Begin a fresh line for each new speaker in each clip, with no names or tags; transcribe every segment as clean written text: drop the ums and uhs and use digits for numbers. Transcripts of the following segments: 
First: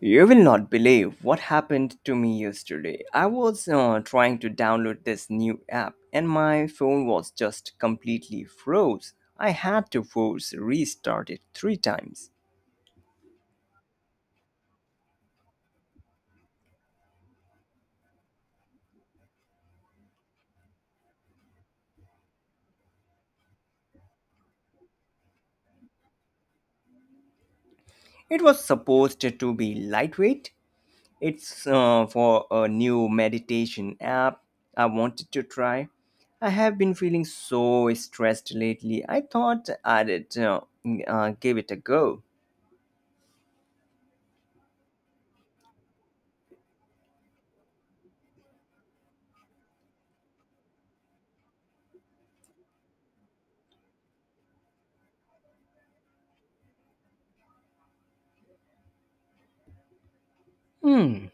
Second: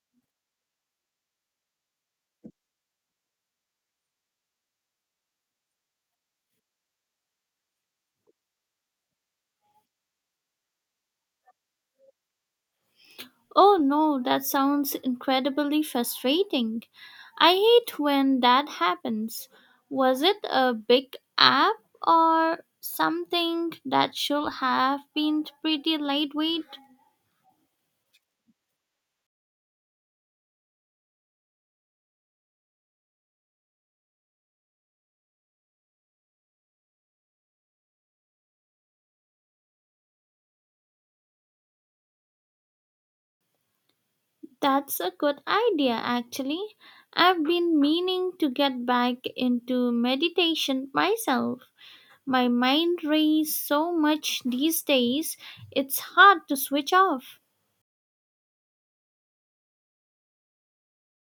You will not believe what happened to me yesterday. I was trying to download this new app and my phone was just completely froze. I had to force restart it three times.
Oh no, that sounds incredibly frustrating. I hate when that happens. Was it a big app or something that should have been pretty lightweight?
It was supposed to be lightweight. It's for a new meditation app I wanted to try. I have been feeling so stressed lately. I thought I'd give it a go.
That's a good idea, actually. I've been meaning to get back into meditation myself. My mind races so much these days, it's hard to switch off.
Hmm.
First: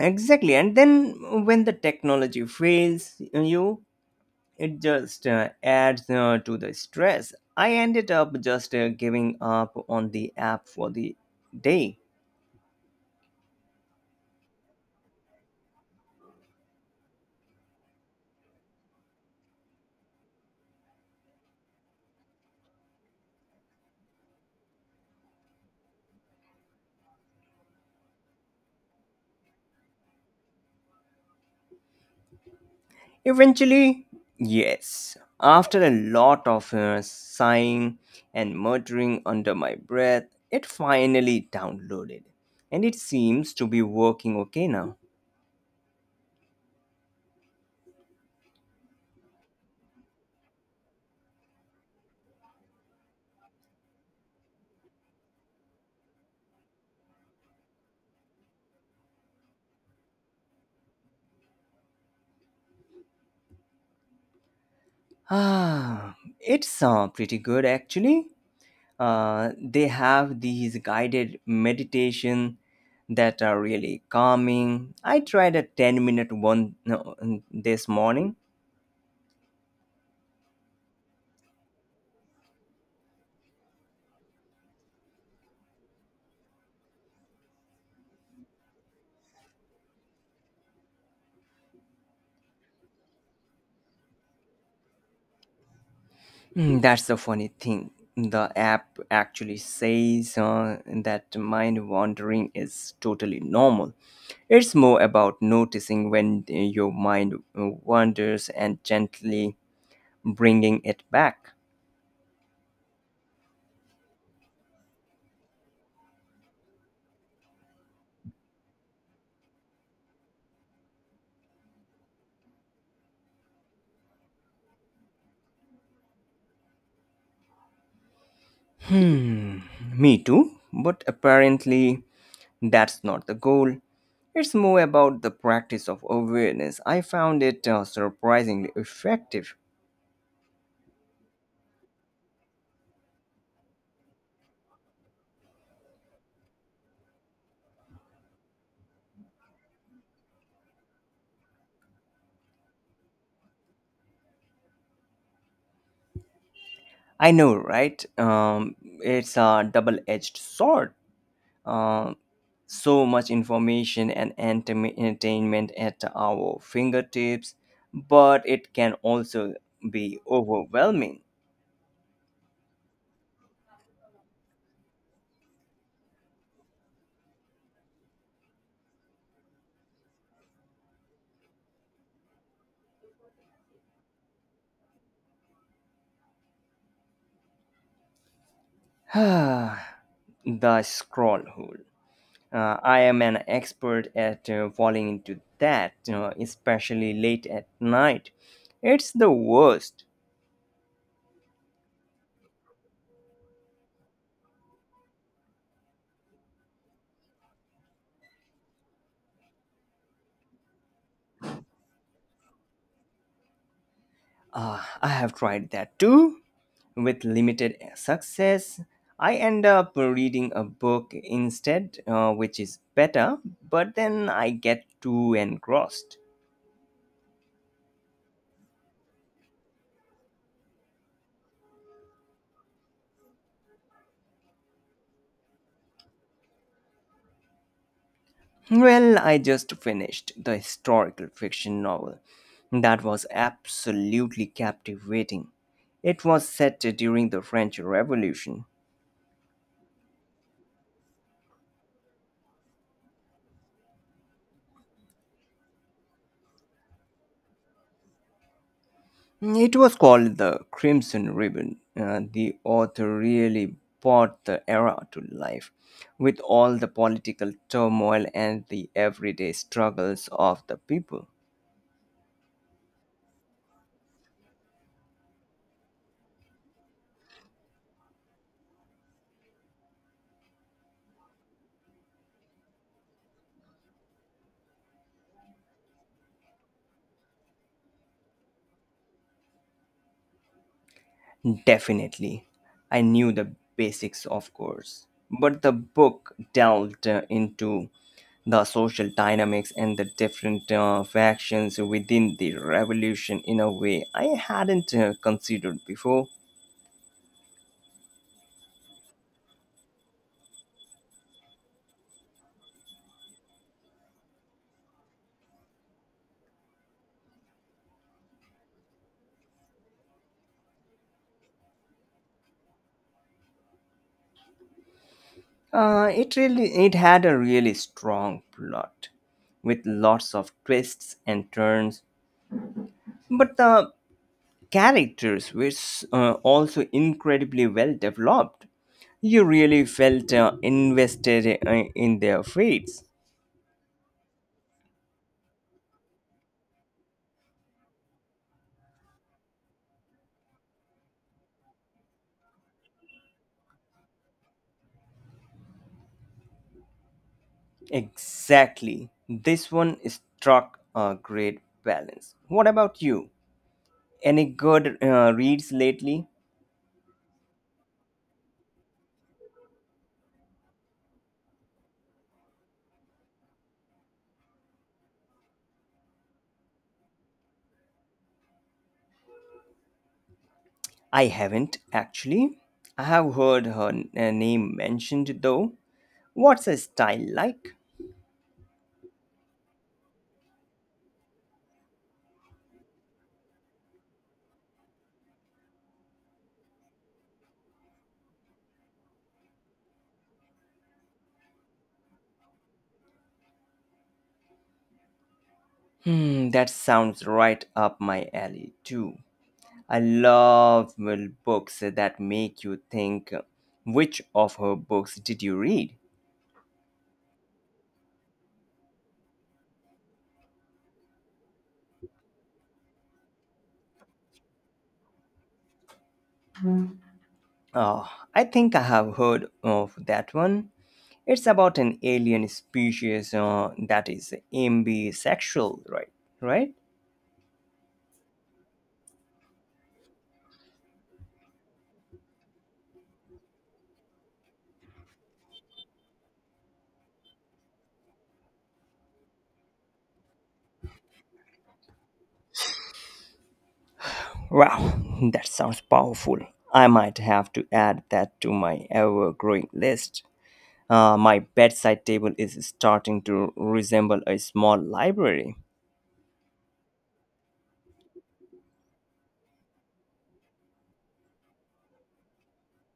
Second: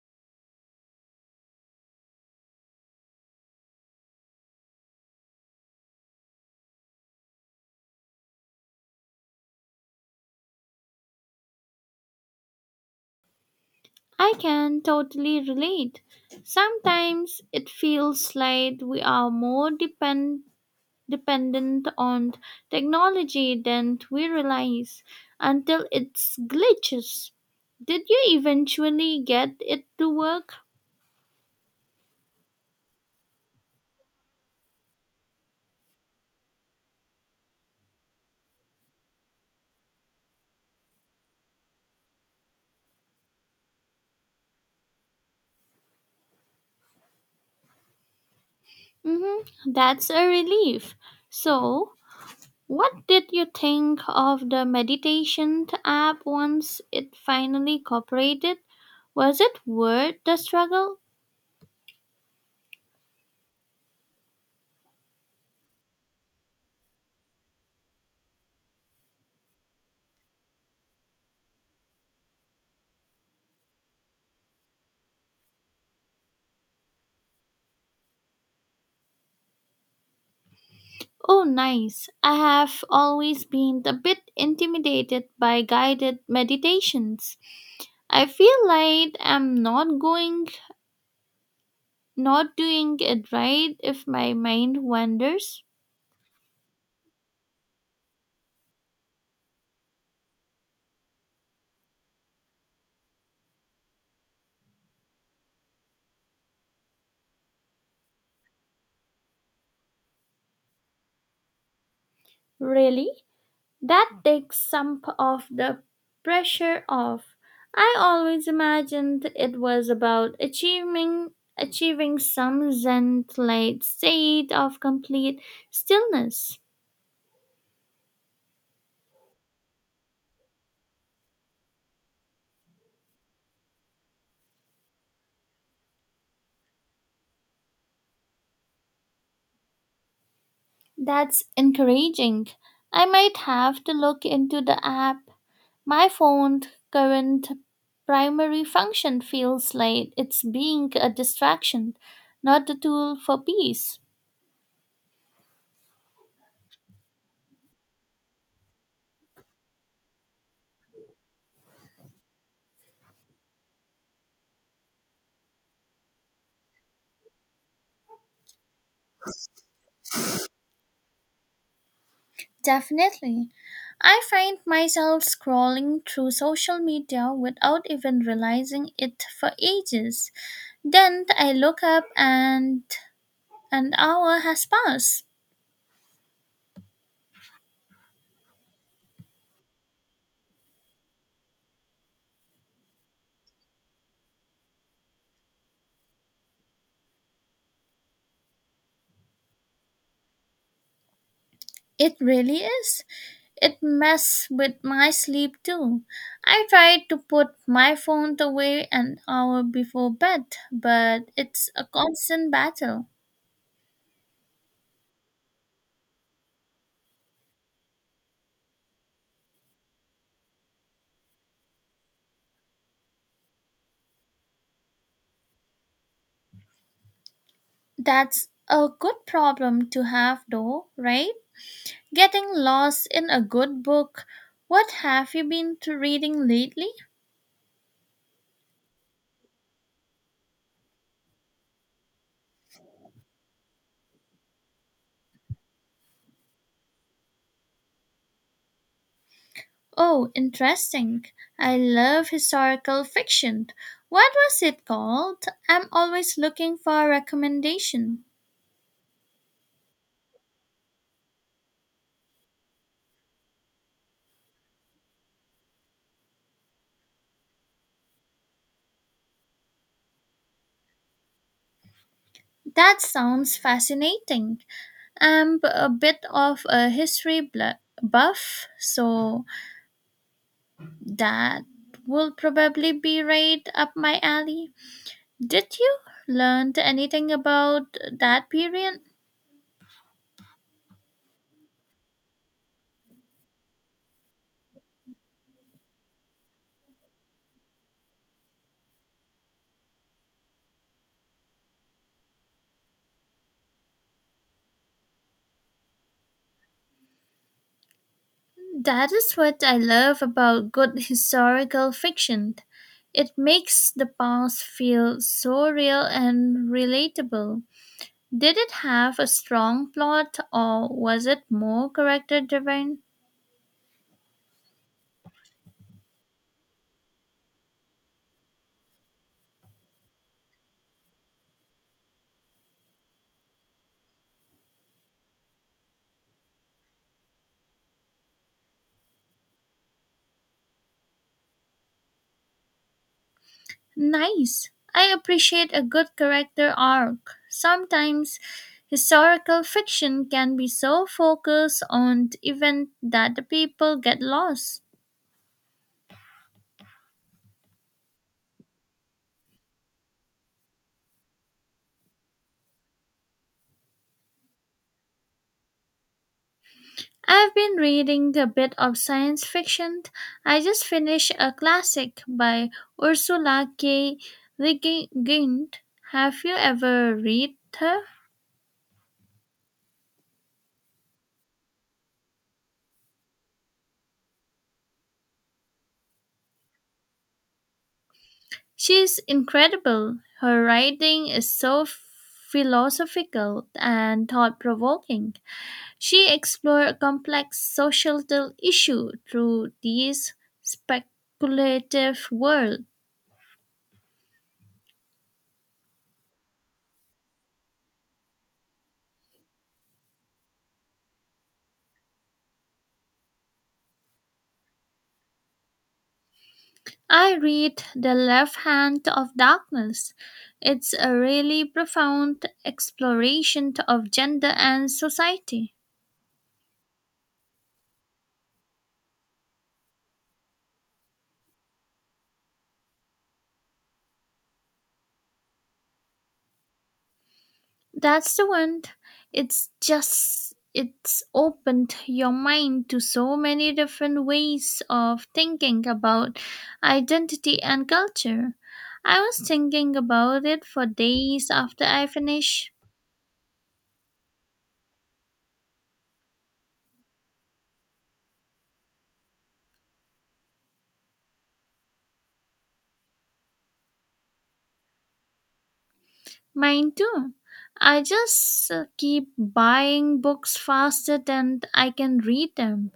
Exactly. And then when the technology fails you, it just adds to the stress. I ended up just giving up on the app for the day.
I can totally relate. Sometimes it feels like we are more dependent on technology than we realize until it glitches. Did you eventually get it to work?
Eventually, yes, after a lot of sighing and muttering under my breath, it finally downloaded. And it seems to be working okay now.
Mm-hmm. That's a relief. So, what did you think of the meditation app once it finally cooperated? Was it worth the struggle?
Ah, it's pretty good actually. They have these guided meditation that are really calming. I tried a 10 minute one no, this morning.
Oh, nice. I have always been a bit intimidated by guided meditations. I feel like I'm not going, not doing it right if my mind wanders.
Mm, that's the funny thing. The app actually says that mind wandering is totally normal. It's more about noticing when your mind wanders and gently bringing it back.
Really? That takes some p- of the pressure off. I always imagined it was about achieving some zen-like state of complete stillness.
Hmm, me too. But apparently, that's not the goal. It's more about the practice of awareness. I found it surprisingly effective.
That's encouraging. I might have to look into the app. My phone's current primary function feels like it's being a distraction, not a tool for peace.
I know, right? It's a double edged sword. Uh, so much information and entertainment at our fingertips, but it can also be overwhelming.
Definitely. I find myself scrolling through social media without even realizing it for ages. Then I look up and an hour has passed.
The scroll hole. I am an expert at falling into that, you know, especially late at night. It's the worst.
It really is. It messed with my sleep too. I tried to put my phone away an hour before bed, but it's a constant battle.
I have tried that too, with limited success. I end up reading a book instead, which is better, but then I get too engrossed.
That's a good problem to have though, right? Getting lost in a good book. What have you been to reading lately?
Well, I just finished the historical fiction novel. That was absolutely captivating. It was set during the French Revolution.
Oh, interesting. I love historical fiction. What was it called? I'm always looking for a recommendation.
It was called the Crimson Ribbon. The author really brought the era to life, with all the political turmoil and the everyday struggles of the people.
That sounds fascinating. I'm a bit of a buff, so that will probably be right up my alley. Did you learn anything about that period?
Definitely. I knew the basics, of course. But the book delved into the social dynamics and the different factions within the revolution in a way I hadn't considered before.
That is what I love about good historical fiction. It makes the past feel so real and relatable. Did it have a strong plot or was it more character driven?
It had a really strong plot with lots of twists and turns, but the characters were also incredibly well developed. You really felt invested in their fates.
Nice. I appreciate a good character arc. Sometimes historical fiction can be so focused on the event that the people get lost.
Exactly. This one struck a great balance. What about you? Any good reads lately?
I've been reading a bit of science fiction. I just finished a classic by Ursula K. Le Guin. Have you ever read her?
I haven't actually. I have heard her name mentioned though. What's a style like?
She's incredible. Her writing is so philosophical and thought provoking. She explored complex societal issues through this speculative world.
Hmm, that sounds right up my alley, too. I love well, books that make you think. Which of her books did you read?
I read The Left Hand of Darkness. It's a really profound exploration of gender and society.
Oh, I think I have heard of that one. It's about an alien species that is ambisexual, right? Right?
That's the one. It's opened your mind to so many different ways of thinking about identity and culture. I was thinking about it for days after I finished
Wow, that sounds powerful. I might have to add that to my ever growing list. My bedside table is starting to resemble a small library.
mine too. I just keep buying books faster than I can read them.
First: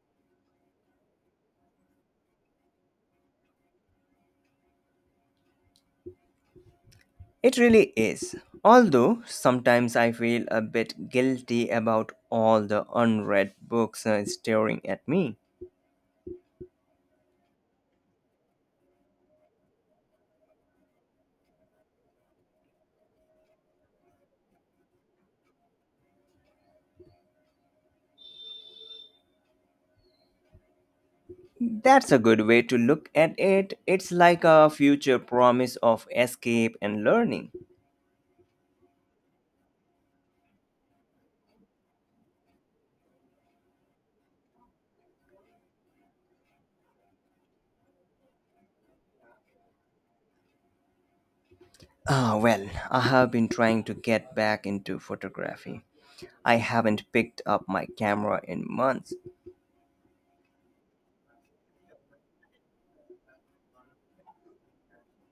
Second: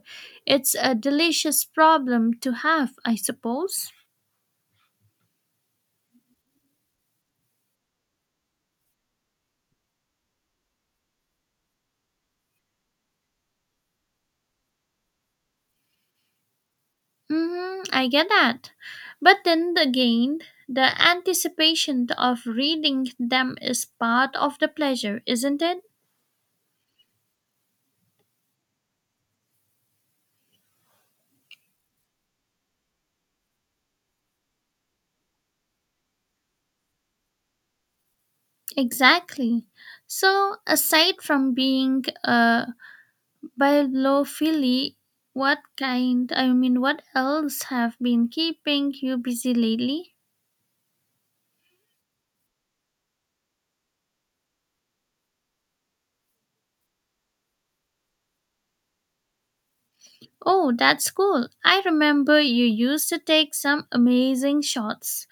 It's a delicious problem to have, I suppose.
It really is. Although sometimes I feel a bit guilty about all the unread books staring at me.
Hmm, I get that. But then again, the anticipation of reading them is part of the pleasure, isn't it?
That's a good way to look at it. It's like a future promise of escape and learning.
Exactly. So, aside from being a bibliophile, what kind, I mean, what else have been keeping you busy lately?
Ah, well, I have been trying to get back into photography. I haven't picked up my camera in months.
Oh, that's cool. I remember you used to take some amazing shots.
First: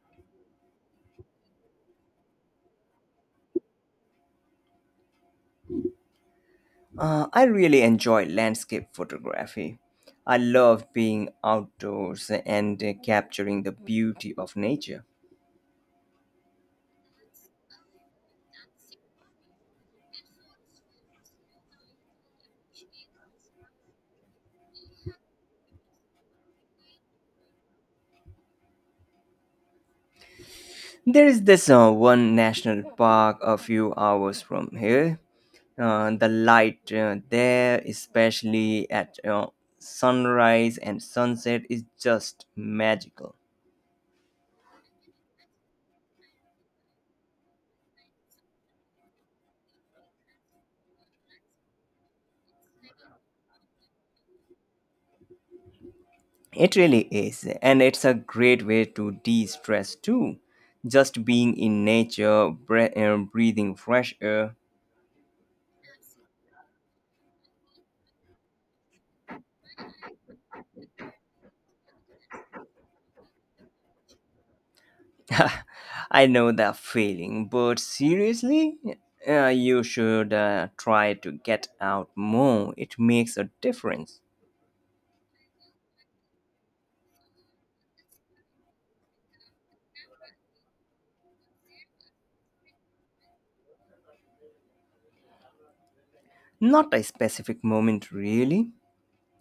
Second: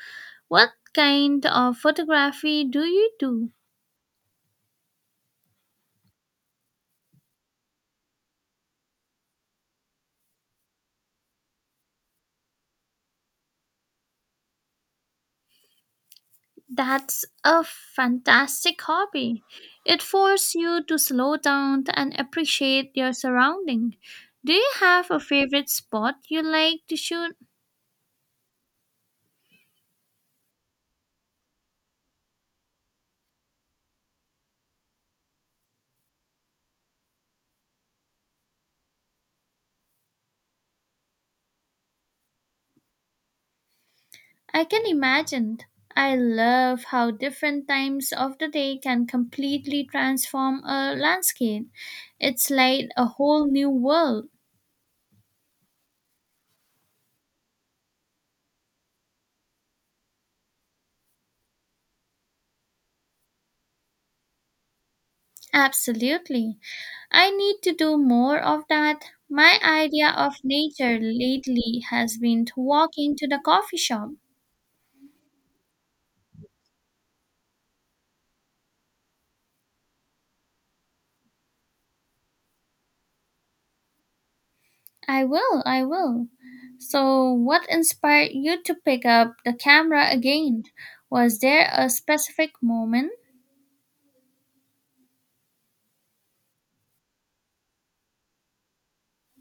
What kind of photography do you do?
I really enjoy landscape photography. I love being outdoors and capturing the beauty of nature.
That's a fantastic hobby. It forces you to slow down and appreciate your surrounding. Do you have a favorite spot you like to shoot?
There is this one national park a few hours from here. The light there, especially at sunrise and sunset, is just magical.
I can imagine. I love how different times of the day can completely transform a landscape. It's like a whole new world.
It really is, and it's a great way to de stress too. Just being in nature, breathing fresh air,
Absolutely. I need to do more of that. My idea of nature lately has been to walking to the coffee shop.
I know that feeling, but seriously, you should try to get out more. It makes a difference.
I will, I will. So, what inspired you to pick up the camera again? Was there a specific moment?
Not a specific moment, really,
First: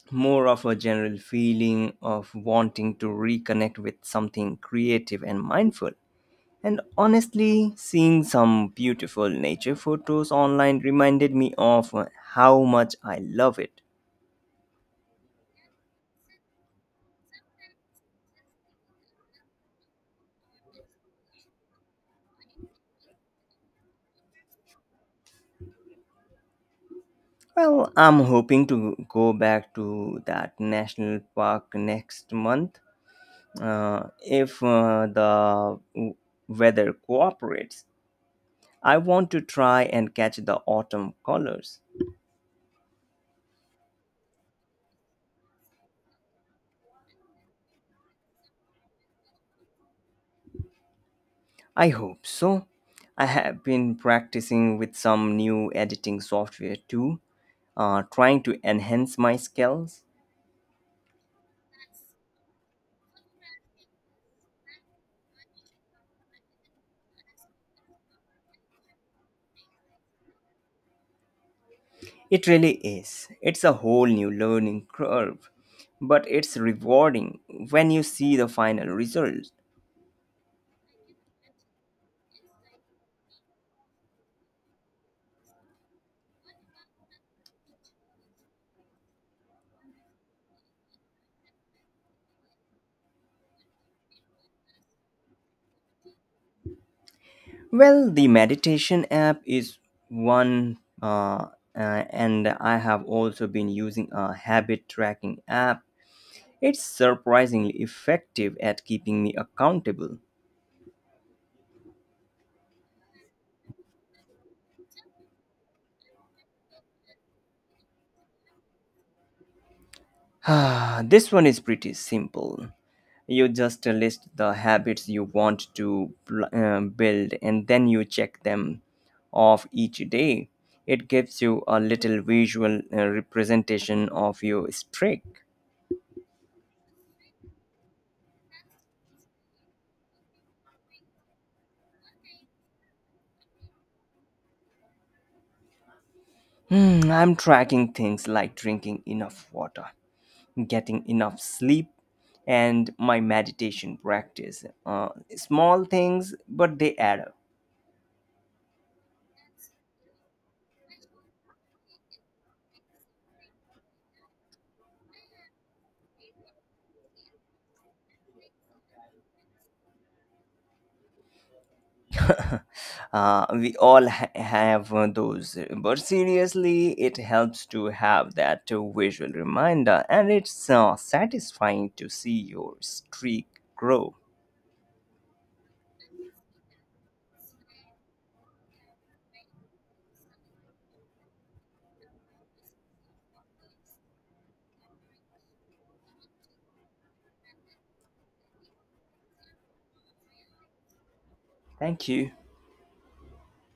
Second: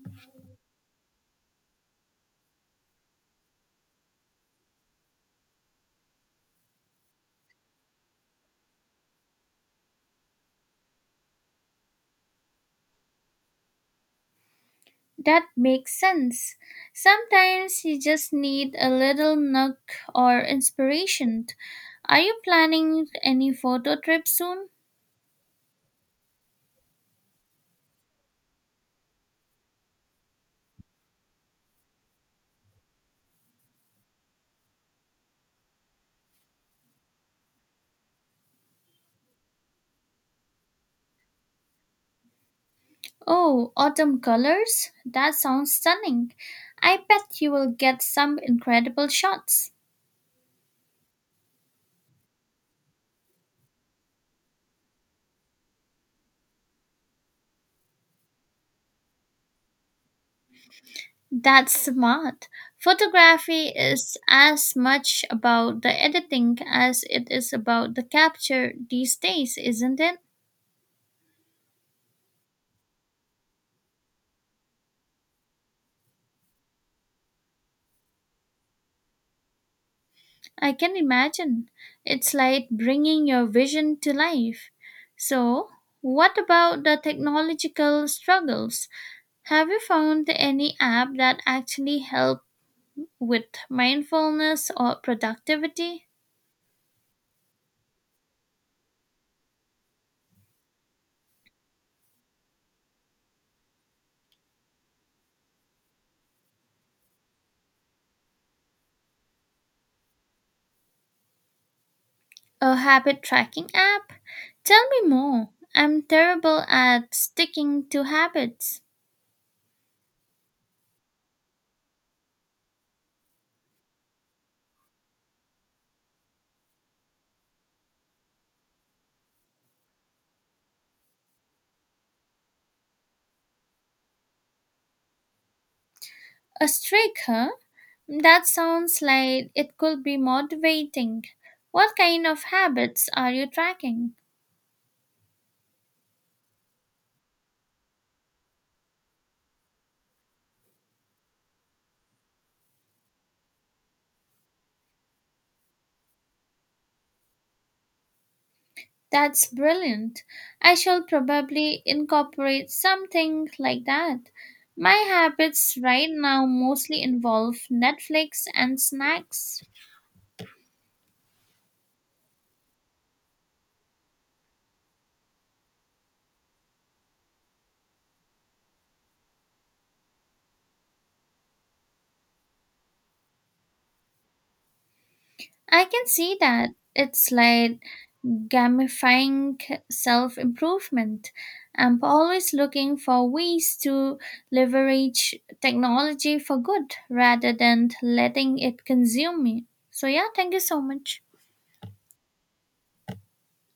more of a general feeling of wanting to reconnect with something creative and mindful. And honestly, seeing some beautiful nature photos online reminded me of how much I love it.
That makes sense. Sometimes you just need a little nook or inspiration. Are you planning any photo trip soon?
Well, I'm hoping to go back to that national park next month if the weather cooperates. I want to try and catch the autumn colors.
Oh, autumn colors? That sounds stunning. I bet you will get some incredible shots.
I hope so. I have been practicing with some new editing software too, trying to enhance my skills.
That's smart. Photography is as much about the editing as it is about the capture these days, isn't it?
It really is. It's a whole new learning curve, but it's rewarding when you see the final result.
I can imagine. It's like bringing your vision to life. So, what about the technological struggles? Have you found any app that actually help with mindfulness or productivity?
Well, the meditation app is one, uh, and I have also been using a habit tracking app. It's surprisingly effective at keeping me accountable.
A habit tracking app? Tell me more. I'm terrible at sticking to habits.
This one is pretty simple. You just list the habits you want to build and then you check them off each day. It gives you a little visual representation of your streak.
A streak, huh? That sounds like it could be motivating. What kind of habits are you tracking?
Hmm, I'm tracking things like drinking enough water, getting enough sleep, and my meditation practice. Small things, but they add up.
That's brilliant. I shall probably incorporate something like that. My habits right now mostly involve Netflix and snacks.
We all have those, but seriously, it helps to have that visual reminder, and it's satisfying to see your streak grow.
I can see that. It's like gamifying self improvement. I'm always looking for ways to leverage technology for good rather than letting it consume me. So, yeah, thank you so much.
Thank you.